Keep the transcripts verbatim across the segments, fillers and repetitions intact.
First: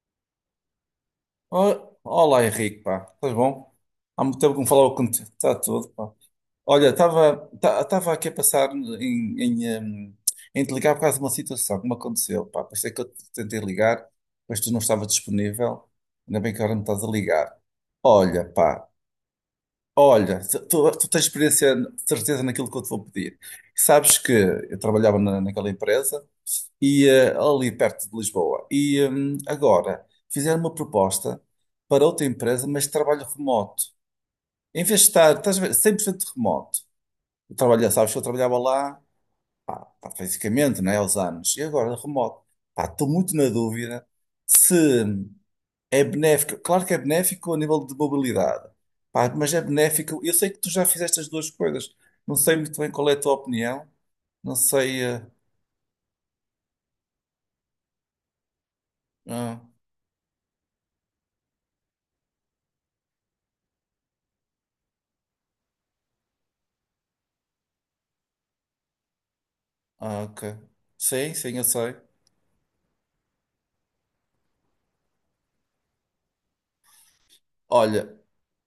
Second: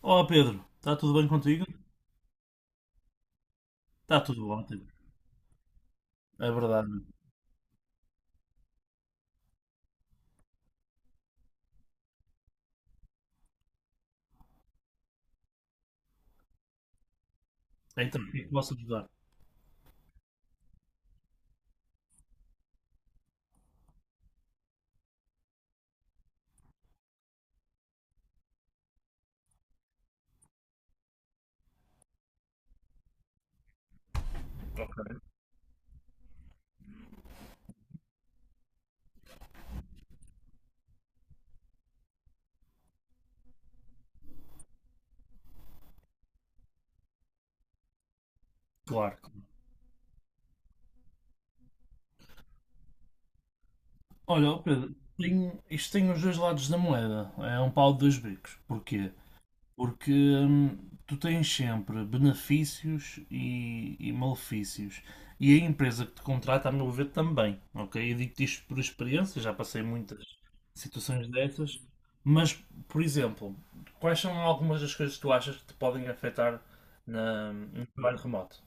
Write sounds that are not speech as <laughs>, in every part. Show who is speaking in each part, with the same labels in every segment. Speaker 1: Olá Pedro, está tudo bem contigo?
Speaker 2: Oh, olá Henrique, pá, estás bom?
Speaker 1: Está
Speaker 2: Há muito
Speaker 1: tudo
Speaker 2: tempo que não
Speaker 1: ótimo,
Speaker 2: falava contigo, está tudo, pá.
Speaker 1: é verdade.
Speaker 2: Olha, estava tá- estava aqui a pensar em, em, hum, em te ligar por causa de uma situação que me aconteceu, pá. Pensei que eu te tentei ligar, mas tu não estava disponível, ainda bem que agora me estás a ligar.
Speaker 1: Então, o que é
Speaker 2: Olha,
Speaker 1: que posso
Speaker 2: pá,
Speaker 1: ajudar?
Speaker 2: olha, tu, tu- tu tens experiência, certeza naquilo que eu te vou pedir. Sabes que eu trabalhava na, naquela empresa e, eh, ali perto de Lisboa. E hum, agora fizeram uma proposta para outra empresa, mas de trabalho remoto. Em vez de estar, estás a ver, cem por cento remoto. Eu trabalho, sabes que eu trabalhava lá, pá, pá, fisicamente, não é, aos anos. E agora remoto. Pá, estou muito na dúvida se é benéfico. Claro que é benéfico a nível de mobilidade.
Speaker 1: Claro.
Speaker 2: Pá,
Speaker 1: Claro.
Speaker 2: mas é benéfico. Eu sei que tu já fizeste as duas coisas. Não sei muito bem qual é a tua opinião.
Speaker 1: Olha,
Speaker 2: Não
Speaker 1: ó Pedro,
Speaker 2: sei. eh,
Speaker 1: tem- isto tem os dois lados da moeda. É um pau de dois bicos. Porquê?
Speaker 2: ah,
Speaker 1: Porque hum, tu tens sempre benefícios e, e malefícios. E a empresa que te contrata, a meu ver, também. Ok? Eu digo-te isto por experiência, já passei muitas
Speaker 2: Ah, ok.
Speaker 1: situações
Speaker 2: Sim, sim, eu
Speaker 1: dessas.
Speaker 2: sei.
Speaker 1: Mas, por exemplo, quais são algumas das coisas que tu achas que te podem afetar na- no
Speaker 2: Olha,
Speaker 1: trabalho remoto?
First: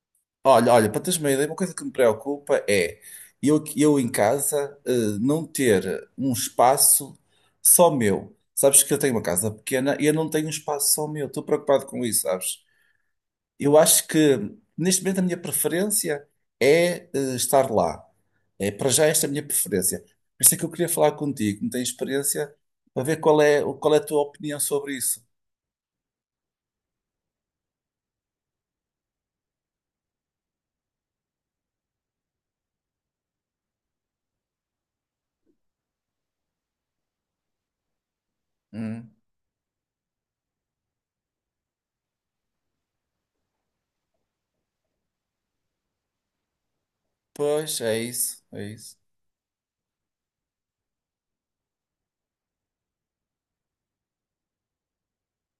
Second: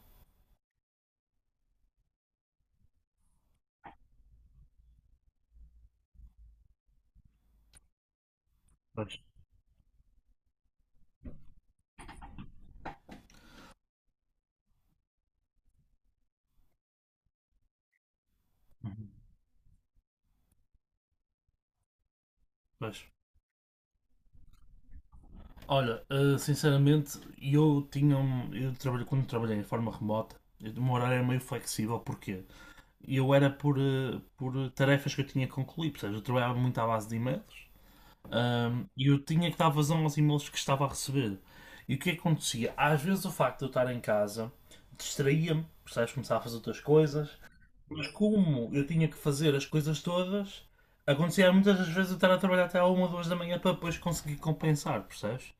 Speaker 2: olha, olha, para teres uma ideia, uma coisa que me preocupa é eu, eu em casa eh, não ter um espaço só meu. Sabes que eu
Speaker 1: Pois,
Speaker 2: tenho uma casa pequena e eu não tenho um espaço só meu. Estou preocupado com isso, sabes? Eu acho que neste momento a minha preferência é eh, estar lá. É, para já esta é a minha preferência. Por isso é que eu queria falar contigo, me tens experiência, para
Speaker 1: pois.
Speaker 2: ver qual é, qual é a tua opinião sobre isso.
Speaker 1: Olha, eh, sinceramente, eu tinha um, eu trabalho, quando trabalhei em forma remota, eu- o meu horário era meio flexível, porquê? Eu era por, eh, por tarefas que eu tinha que concluir, portanto, eu trabalhava muito à base de e-mails ahm, e
Speaker 2: Hum,
Speaker 1: eu tinha que dar vazão aos e-mails que estava a receber. E o que acontecia? Às vezes o facto de eu estar em casa distraía-me, percebes? Começava a fazer outras coisas,
Speaker 2: pois, é
Speaker 1: mas
Speaker 2: isso, é
Speaker 1: como eu
Speaker 2: isso.
Speaker 1: tinha que fazer as coisas todas, acontecia muitas das vezes eu estar a trabalhar até à uma ou duas da manhã para depois conseguir compensar, percebes?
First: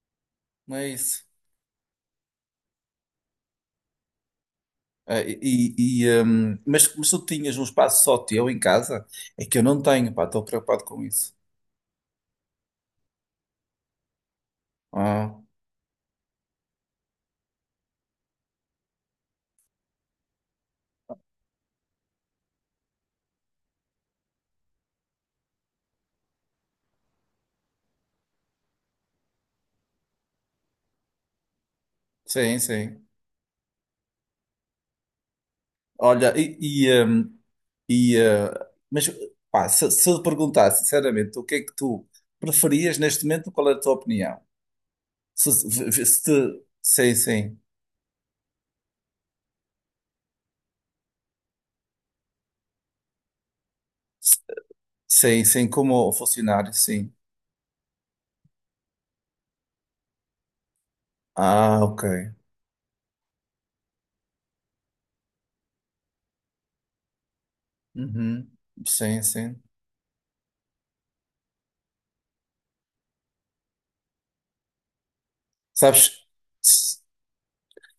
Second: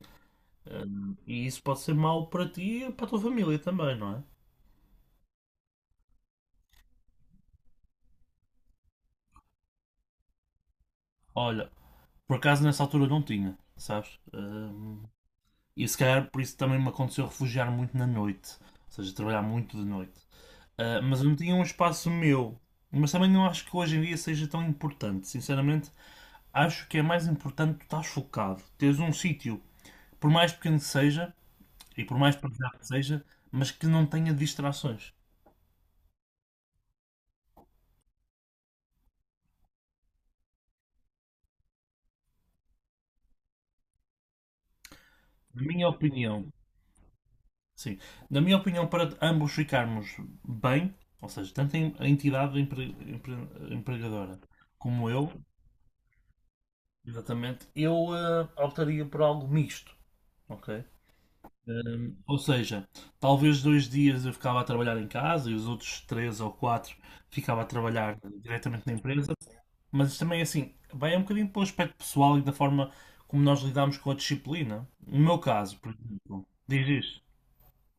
Speaker 2: Não é
Speaker 1: Ahm,
Speaker 2: isso.
Speaker 1: e isso pode ser mau para ti e para a tua família também, não é?
Speaker 2: Ah, e, e, hum, mas, mas tu tinhas um espaço só teu em casa? É que eu não tenho, pá, estou preocupado com isso.
Speaker 1: Olha, por acaso nessa altura não tinha, sabes? Ahm,
Speaker 2: Ah,
Speaker 1: E se calhar por isso também me aconteceu refugiar muito na noite. Ou seja, trabalhar muito de noite. Ah, mas eu não tinha um espaço meu. Mas também não acho que hoje em dia seja tão importante. Sinceramente, acho que é mais importante tu estás focado. Teres um sítio, por mais pequeno que seja, e por mais
Speaker 2: sim,
Speaker 1: pesado que
Speaker 2: sim.
Speaker 1: seja, mas que não tenha distrações.
Speaker 2: Olha, e, e, hum, e, ah, mas pá, se, se eu te perguntasse sinceramente o que é que tu preferias neste momento, qual é a tua opinião? Se,
Speaker 1: Na minha
Speaker 2: se, se
Speaker 1: opinião,
Speaker 2: te- sim, sim,
Speaker 1: sim. Na minha opinião, para ambos ficarmos bem, ou seja, tanto a entidade empre- empre- empregadora como eu.
Speaker 2: sim, sim, como funcionário, sim.
Speaker 1: Exatamente. Eu eh, optaria por algo misto, ok?
Speaker 2: Ah, ok.
Speaker 1: Hum, ou seja, talvez dois dias eu ficava a trabalhar em casa e os outros três ou quatro ficava a trabalhar
Speaker 2: Uhum.
Speaker 1: diretamente na
Speaker 2: Sim,
Speaker 1: empresa.
Speaker 2: sim.
Speaker 1: Mas isto também é assim, vai um bocadinho para o aspecto pessoal e da forma como nós lidamos com a disciplina. No meu caso, por
Speaker 2: Sabes?
Speaker 1: exemplo, diz isto.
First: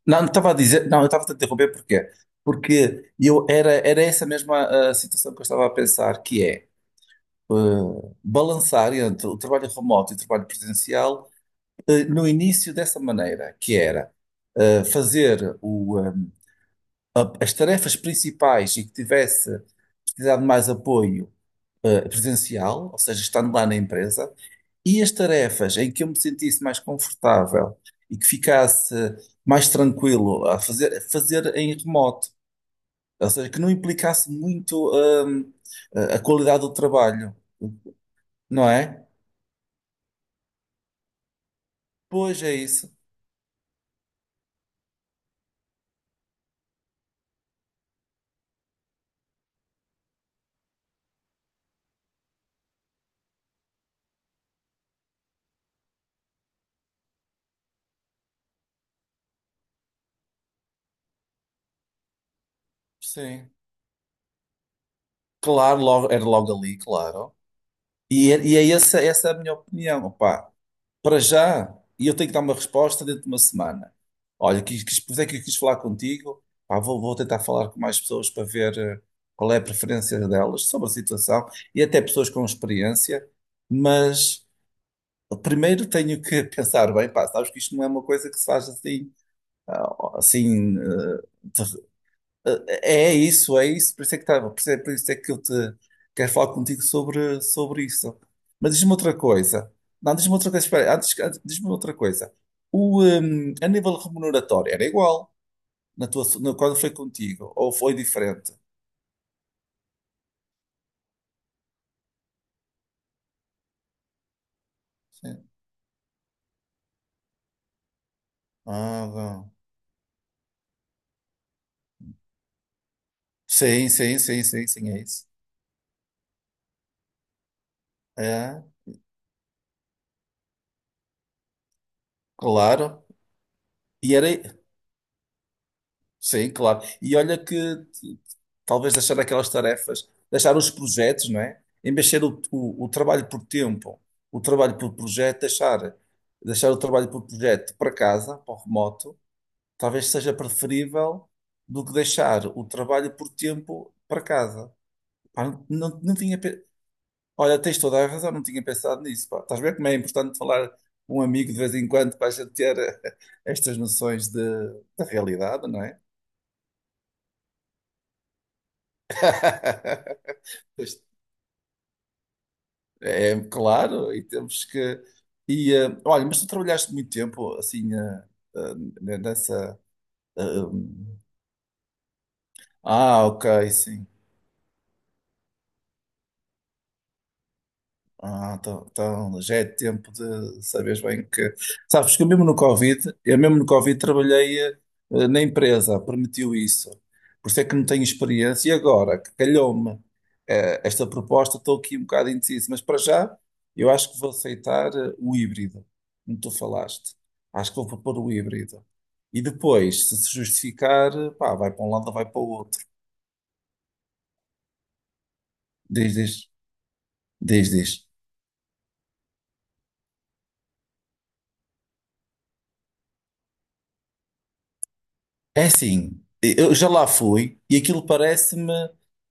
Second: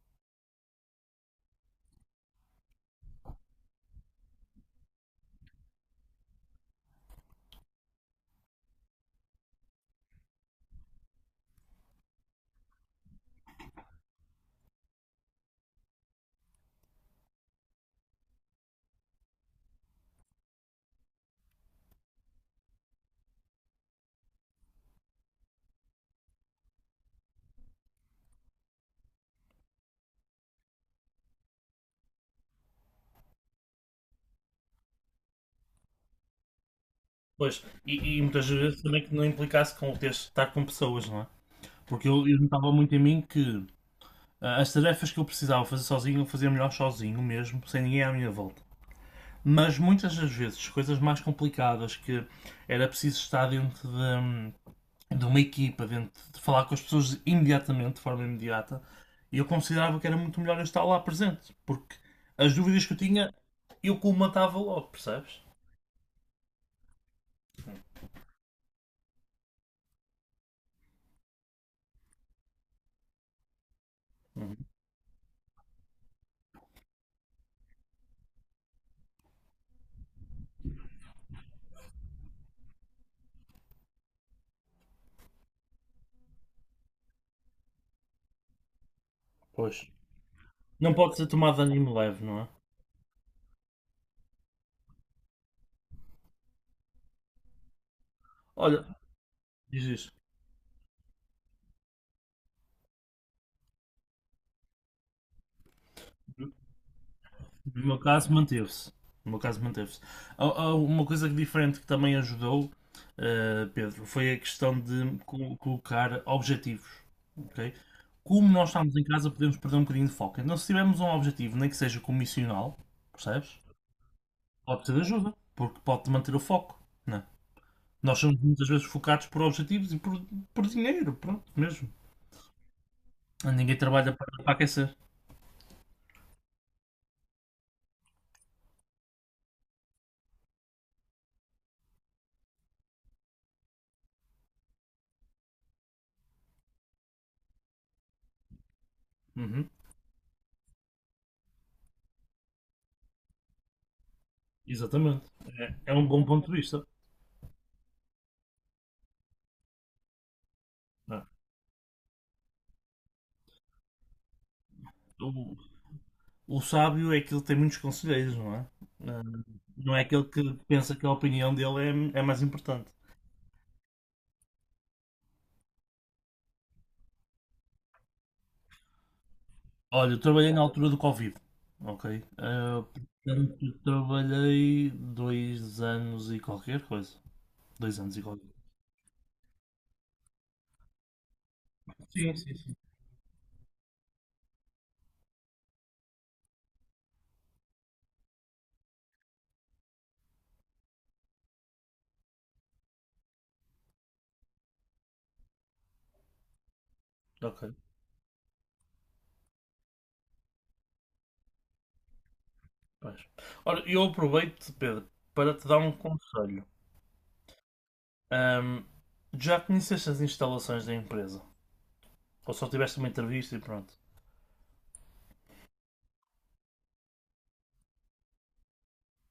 Speaker 2: Não, não estava a dizer, não, eu estava a te interromper porquê? Porque eu era, era essa mesma ah, situação que eu estava a pensar, que é ah, balançar entre o trabalho remoto e o trabalho presencial ah, no início dessa maneira, que era ah, fazer o, ah, a- as tarefas principais e que tivesse precisado de mais apoio ah, presencial, ou seja, estando lá na empresa, e as tarefas em que eu me sentisse mais confortável e que ficasse mais tranquilo a fazer, fazer em remoto. Ou seja, que não implicasse muito, hum, a a qualidade do trabalho,
Speaker 1: Pois, e, e muitas
Speaker 2: não
Speaker 1: vezes também
Speaker 2: é?
Speaker 1: que não implicasse com o ter de estar com pessoas, não é? Porque eu, eu
Speaker 2: Pois é
Speaker 1: notava
Speaker 2: isso.
Speaker 1: muito em mim que, ah, as tarefas que eu precisava fazer sozinho, eu fazia melhor sozinho mesmo, sem ninguém à minha volta. Mas muitas das vezes, coisas mais complicadas que era preciso estar dentro de, hum, de uma equipa, dentro de falar com as pessoas imediatamente, de forma imediata, e eu considerava que era muito melhor eu estar lá presente, porque as dúvidas que eu tinha,
Speaker 2: Sim.
Speaker 1: eu colmatava logo, percebes?
Speaker 2: Claro, logo, era logo ali, claro. E é, e é essa, essa é a minha opinião. Opá, para já, e eu tenho que dar uma resposta dentro de uma semana. Olha, quis, quis, por isso é que eu quis falar contigo. Pá, vou, vou tentar falar com mais pessoas para ver eh, qual é a preferência delas sobre a situação e até pessoas com experiência. Mas primeiro tenho que <laughs> pensar bem, pá, sabes que isto não é uma coisa que se faz assim.
Speaker 1: Pois.
Speaker 2: Ah, assim,
Speaker 1: Não pode
Speaker 2: eh,
Speaker 1: ser tomado de
Speaker 2: te-
Speaker 1: ânimo leve, não é?
Speaker 2: eh, é isso, é isso, por isso é que estava, por isso é, por isso é que eu te quero falar contigo sobre, sobre isso. Mas
Speaker 1: Olha,
Speaker 2: diz-me outra coisa.
Speaker 1: diz isso.
Speaker 2: Não, diz-me outra coisa, espera, antes, antes- diz-me outra coisa. O, hum, a nível remuneratório era igual na tua, no- quando foi contigo, ou
Speaker 1: No
Speaker 2: foi
Speaker 1: meu caso,
Speaker 2: diferente?
Speaker 1: manteve-se. No meu caso, manteve-se. Há- há Uma coisa diferente que também ajudou, eh, Pedro: foi a questão de
Speaker 2: Sim.
Speaker 1: co- colocar objetivos. Ok? Como nós estamos em
Speaker 2: Ah,
Speaker 1: casa,
Speaker 2: bom.
Speaker 1: podemos perder um bocadinho de foco. Então, se tivermos um objetivo, nem que seja comissional, percebes?
Speaker 2: Sim, sim, sim, sim,
Speaker 1: Pode
Speaker 2: sim,
Speaker 1: ser
Speaker 2: é isso.
Speaker 1: ajuda, porque pode manter o foco, não é? Nós somos
Speaker 2: É,
Speaker 1: muitas vezes focados por objetivos e por, por dinheiro, pronto, mesmo.
Speaker 2: claro.
Speaker 1: Ninguém trabalha
Speaker 2: E era.
Speaker 1: para, para aquecer.
Speaker 2: Sim, claro. E olha que t- talvez deixar aquelas tarefas, deixar os projetos, não é? Em vez de ser o, o, o trabalho por tempo, o trabalho por projeto, deixar, deixar o trabalho por projeto para casa, para o remoto,
Speaker 1: Uhum.
Speaker 2: talvez seja preferível do que deixar o trabalho por tempo para casa.
Speaker 1: Exatamente.
Speaker 2: Pá, não,
Speaker 1: É, é
Speaker 2: não,
Speaker 1: um
Speaker 2: não
Speaker 1: bom
Speaker 2: tinha.
Speaker 1: ponto de
Speaker 2: pe-
Speaker 1: vista,
Speaker 2: Olha, tens toda a razão, não tinha pensado nisso. Pá. Estás a ver como é importante falar
Speaker 1: não
Speaker 2: com um
Speaker 1: é?
Speaker 2: amigo de vez em quando para a gente ter <laughs> eh, estas noções de, da
Speaker 1: O-
Speaker 2: realidade, não é?
Speaker 1: O sábio é aquele que tem muitos conselheiros, não é? Ah, não é aquele
Speaker 2: <laughs>
Speaker 1: que
Speaker 2: Pois,
Speaker 1: pensa que a opinião dele é, é mais importante.
Speaker 2: é é claro, e temos que. E, eh, olha, mas tu trabalhaste muito tempo assim eh, eh, nessa.
Speaker 1: Olha, eu
Speaker 2: eh,
Speaker 1: trabalhei na altura do
Speaker 2: hum,
Speaker 1: Covid, ok? Ah,
Speaker 2: ah, ok,
Speaker 1: portanto, eu
Speaker 2: sim.
Speaker 1: trabalhei dois anos e qualquer coisa. Dois anos e qualquer
Speaker 2: Ah,
Speaker 1: coisa.
Speaker 2: então, então já é tempo de saberes bem que. Sabes que eu
Speaker 1: Sim,
Speaker 2: mesmo
Speaker 1: sim,
Speaker 2: no
Speaker 1: sim.
Speaker 2: Covid, eu mesmo no Covid trabalhei eh, na empresa, permitiu isso. Por isso é que não tenho experiência. E agora, que calhou-me eh, esta proposta, estou aqui um bocado indeciso, mas para já eu acho que vou aceitar eh, o híbrido, como tu falaste.
Speaker 1: Ok,
Speaker 2: Acho que vou propor o híbrido. E depois, se se justificar, eh, pá, vai para um lado ou vai para o outro.
Speaker 1: pois. Ora, eu aproveito, Pedro, para te dar um
Speaker 2: Diz, diz,
Speaker 1: conselho.
Speaker 2: diz, diz.
Speaker 1: Ahm, Já conheceste as instalações da empresa? Ou só tiveste uma entrevista e pronto?
Speaker 2: É assim, eu já lá fui e aquilo parece-me.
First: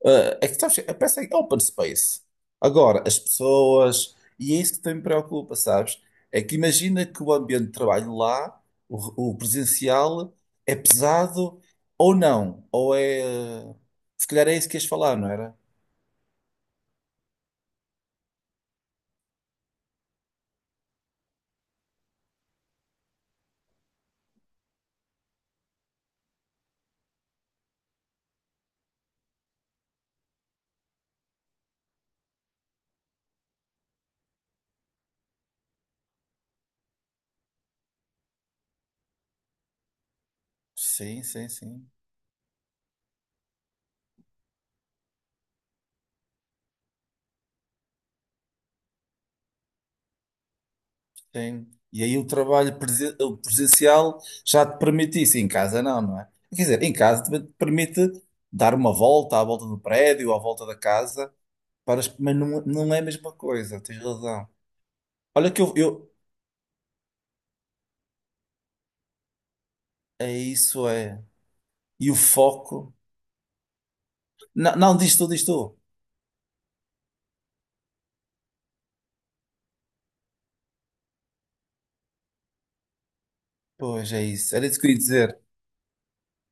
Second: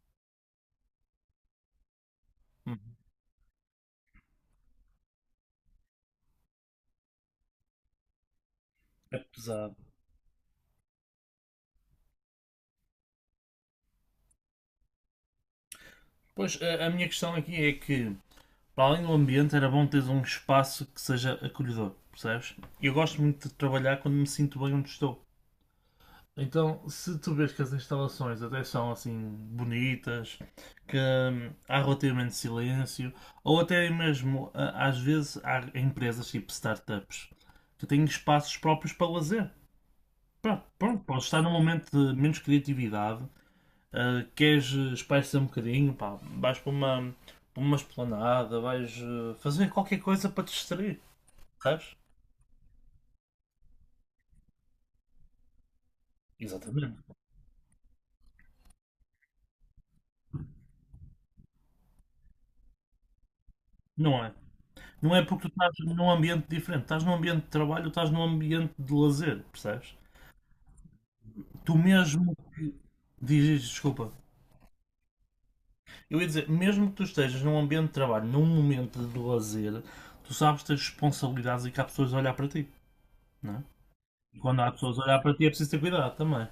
Speaker 2: eh, É que sabes, que- parece que é open space.
Speaker 1: Uhum.
Speaker 2: Agora, as pessoas. E é isso que também me preocupa, sabes? É que imagina que o ambiente de trabalho lá,
Speaker 1: É
Speaker 2: o, o
Speaker 1: pesado.
Speaker 2: presencial, é pesado ou não. Ou é. eh, Se calhar é isso que ias falar, não era?
Speaker 1: Pois, a, a minha questão aqui é que, para além do ambiente, era bom teres um espaço que seja acolhedor, percebes? Eu gosto muito de trabalhar quando me sinto bem onde estou. Então, se tu vês que as instalações até são assim bonitas, que, hum, há relativamente silêncio, ou até mesmo, às vezes, há empresas tipo startups que têm espaços próprios para lazer. Pá, pronto,
Speaker 2: Sim,
Speaker 1: podes estar
Speaker 2: sim,
Speaker 1: num
Speaker 2: sim.
Speaker 1: momento de menos criatividade, ah, queres espairecer um bocadinho, pá, vais para uma, para uma, esplanada, vais, ah, fazer qualquer coisa para te distrair,
Speaker 2: Sim.
Speaker 1: sabes?
Speaker 2: E aí o trabalho presen- o presencial já te permite isso, em casa não, não é? Quer dizer, em
Speaker 1: Exatamente.
Speaker 2: casa também te permite dar uma volta à volta do prédio, à volta da casa, para, as- mas não, não é a mesma coisa, tens
Speaker 1: Não é?
Speaker 2: razão.
Speaker 1: Não é porque tu
Speaker 2: Olha que
Speaker 1: estás
Speaker 2: eu, eu...
Speaker 1: num ambiente diferente, estás num ambiente de trabalho, estás num ambiente de lazer, percebes?
Speaker 2: É isso, é.
Speaker 1: Tu
Speaker 2: E o
Speaker 1: mesmo que.
Speaker 2: foco...
Speaker 1: Diz, diz, desculpa.
Speaker 2: Não, não, diz tu, diz tu.
Speaker 1: Eu ia dizer, mesmo que tu estejas num ambiente de trabalho, num momento de lazer, tu sabes ter responsabilidades e que há pessoas a olhar para ti, não é?
Speaker 2: Pois, é
Speaker 1: E
Speaker 2: isso.
Speaker 1: quando
Speaker 2: Era
Speaker 1: há
Speaker 2: isso que eu ia
Speaker 1: pessoas a olhar para
Speaker 2: dizer.
Speaker 1: ti é preciso ter cuidado também.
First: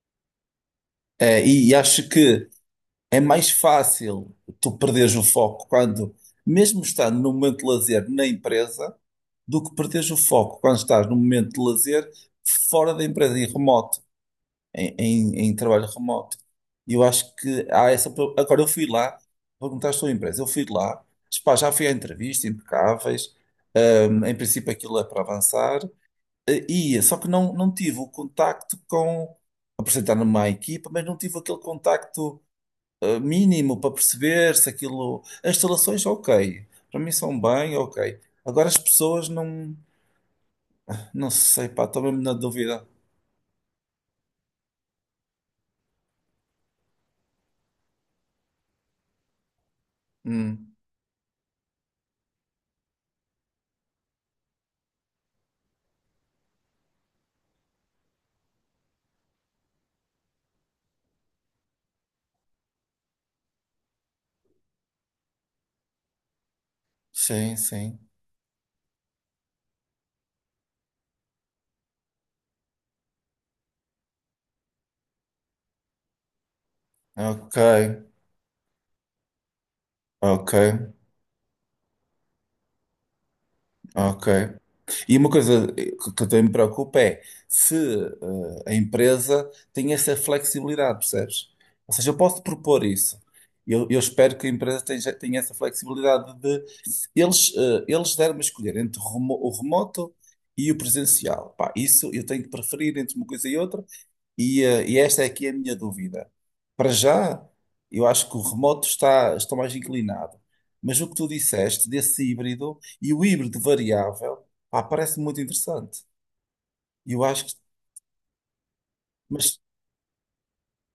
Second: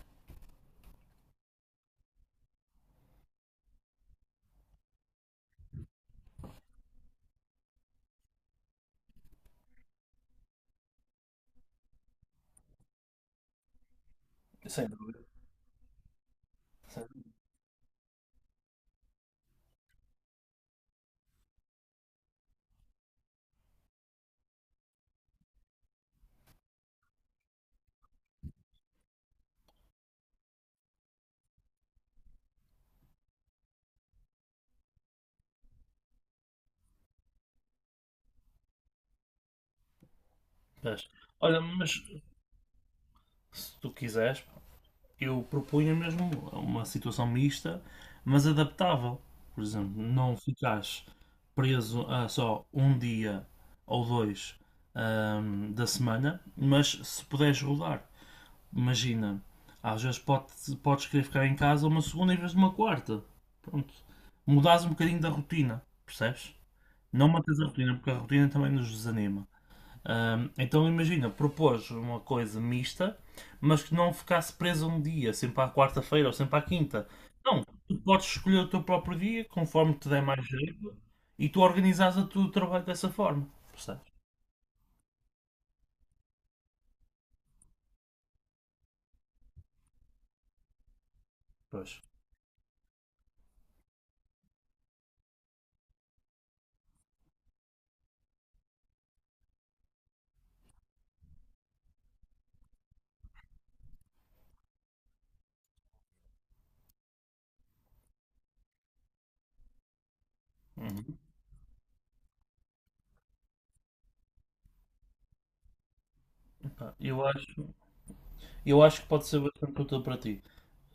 Speaker 2: É, e, e acho que é mais fácil tu perderes o foco quando, mesmo estando no momento de lazer na empresa, do que perderes o foco quando estás num momento de lazer fora da empresa, em remoto, em, em, em trabalho remoto. E eu acho que há essa. pro- Agora, eu fui lá, perguntaste à sua empresa, eu fui lá, pá, já fui à entrevista, impecáveis, hum, em princípio aquilo é para avançar, eh, e ia, só que não, não tive o contacto com. Apresentar-me à equipa, mas não tive aquele contacto. eh, Mínimo para perceber se aquilo. As instalações, ok. Para mim são bem, ok. Agora as pessoas não.
Speaker 1: Mas,
Speaker 2: Não
Speaker 1: olha,
Speaker 2: sei, pá,
Speaker 1: mas
Speaker 2: estou mesmo na dúvida.
Speaker 1: se tu quiseres, eu propunha mesmo uma situação mista, mas adaptável. Por exemplo, não
Speaker 2: Hum,
Speaker 1: ficares preso a só um dia ou dois, ahm, da semana, mas se puderes rodar, imagina, às vezes pode, podes querer ficar em casa uma segunda em vez de uma quarta. Pronto. Mudares um bocadinho da rotina, percebes? Não
Speaker 2: sim,
Speaker 1: mantens a rotina,
Speaker 2: sim.
Speaker 1: porque a rotina também nos desanima. Ahm, então imagina, propôs uma coisa mista, mas que não ficasse preso um dia, sempre à quarta-feira ou sempre à quinta.
Speaker 2: Ok,
Speaker 1: Não, tu podes escolher o teu próprio dia, conforme te der mais
Speaker 2: ok,
Speaker 1: jeito, e tu organizas o teu trabalho dessa forma. Percebes?
Speaker 2: ok. E uma coisa que que também me preocupa é se eh, a empresa tem essa flexibilidade, percebes? Ou
Speaker 1: Pois.
Speaker 2: seja, eu posso propor isso. Eu, eu espero que a empresa tenha, tenha essa flexibilidade de eles, eh, eles deram-me a escolher entre o remo- o remoto e o presencial. Pá, isso eu tenho que preferir entre uma coisa e outra. E, eh, e esta é aqui a minha dúvida. Para já, eu acho que o remoto está, está mais inclinado. Mas o que
Speaker 1: Uhum.
Speaker 2: tu disseste desse híbrido e o híbrido variável, pá, parece muito interessante.
Speaker 1: Pá,
Speaker 2: Eu
Speaker 1: Eu
Speaker 2: acho
Speaker 1: acho,
Speaker 2: que.
Speaker 1: eu acho que pode ser
Speaker 2: Mas.
Speaker 1: bastante útil para ti,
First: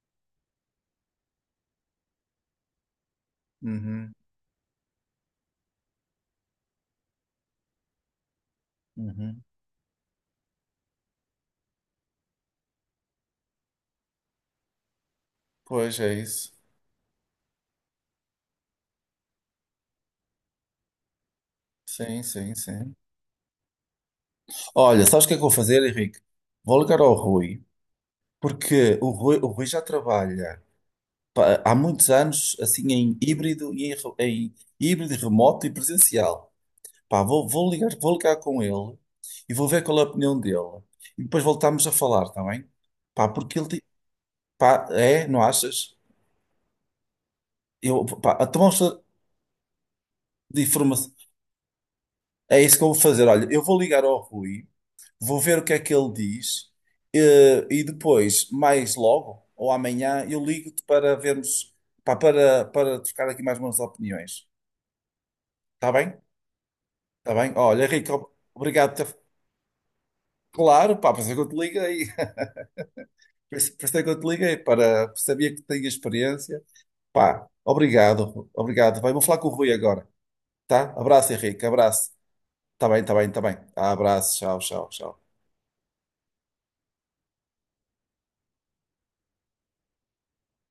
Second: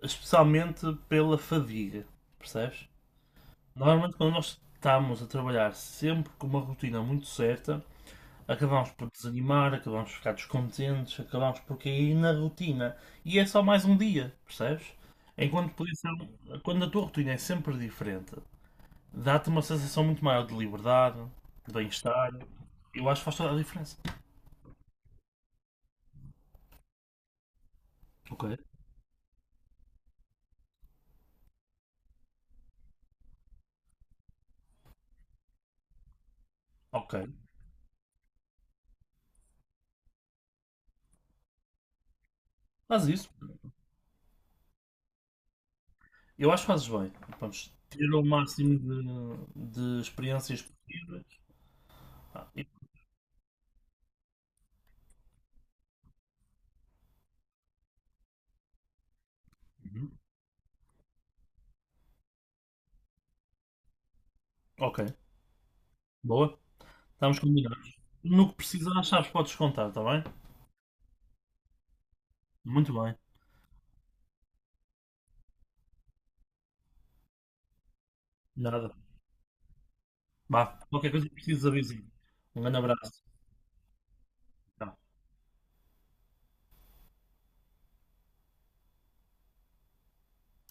Speaker 1: especialmente pela fadiga, percebes?
Speaker 2: Uhum,
Speaker 1: Normalmente quando nós estamos a trabalhar sempre com uma rotina muito certa, acabamos por
Speaker 2: uhum.
Speaker 1: desanimar, acabamos por ficar descontentes, acabamos por cair na rotina. E é só mais um dia, percebes? Enquanto podia
Speaker 2: Pois
Speaker 1: ser,
Speaker 2: é isso.
Speaker 1: quando a tua rotina é sempre diferente, dá-te uma sensação muito maior de liberdade, de
Speaker 2: Sim,
Speaker 1: bem-estar.
Speaker 2: sim, sim.
Speaker 1: Eu acho que faz toda a diferença.
Speaker 2: Olha, sabes o que é que eu vou fazer, Henrique? Vou ligar ao Rui,
Speaker 1: Ok.
Speaker 2: porque o Rui, o Rui já trabalha pá, há muitos anos assim em híbrido e em, re- em híbrido remoto e presencial.
Speaker 1: Ok.
Speaker 2: Pá, vou, vou ligar, vou ligar com ele e vou ver qual é a opinião dele. E depois voltamos a falar, está bem?
Speaker 1: Faz
Speaker 2: Pá,
Speaker 1: isso.
Speaker 2: porque ele, ti- pá, é, não achas?
Speaker 1: Eu acho que fazes bem. Vamos
Speaker 2: Eu,
Speaker 1: ter o
Speaker 2: pá, a tomar
Speaker 1: máximo de, de experiências
Speaker 2: de informação,
Speaker 1: possíveis. Ah,
Speaker 2: é
Speaker 1: e-
Speaker 2: isso que eu vou fazer. Olha, eu vou ligar ao Rui, vou ver o que é que ele diz eh, e, depois, mais logo ou amanhã, eu ligo-te para vermos, pá, para, para trocar aqui mais umas opiniões.
Speaker 1: Ok.
Speaker 2: Está bem?
Speaker 1: Boa.
Speaker 2: Está
Speaker 1: Estamos
Speaker 2: bem? Olha,
Speaker 1: combinados.
Speaker 2: Rico,
Speaker 1: No que
Speaker 2: obrigado por
Speaker 1: precisares,
Speaker 2: ter...
Speaker 1: sabes, podes contar, está bem?
Speaker 2: Claro, pá, pensei que eu te liguei.
Speaker 1: Muito bem.
Speaker 2: Por isso por isso é que eu te liguei, para sabia que tinha experiência. Pá, obrigado,
Speaker 1: Nada.
Speaker 2: obrigado. Vai, vou falar com o Rui agora,
Speaker 1: Vá,
Speaker 2: tá?
Speaker 1: qualquer coisa
Speaker 2: Abraço,
Speaker 1: que precises
Speaker 2: Henrique,
Speaker 1: avisar.
Speaker 2: abraço.
Speaker 1: Um grande
Speaker 2: Tá bem, tá
Speaker 1: abraço.
Speaker 2: bem, tá bem. Abraço, tchau, tchau,
Speaker 1: Tchau.
Speaker 2: tchau.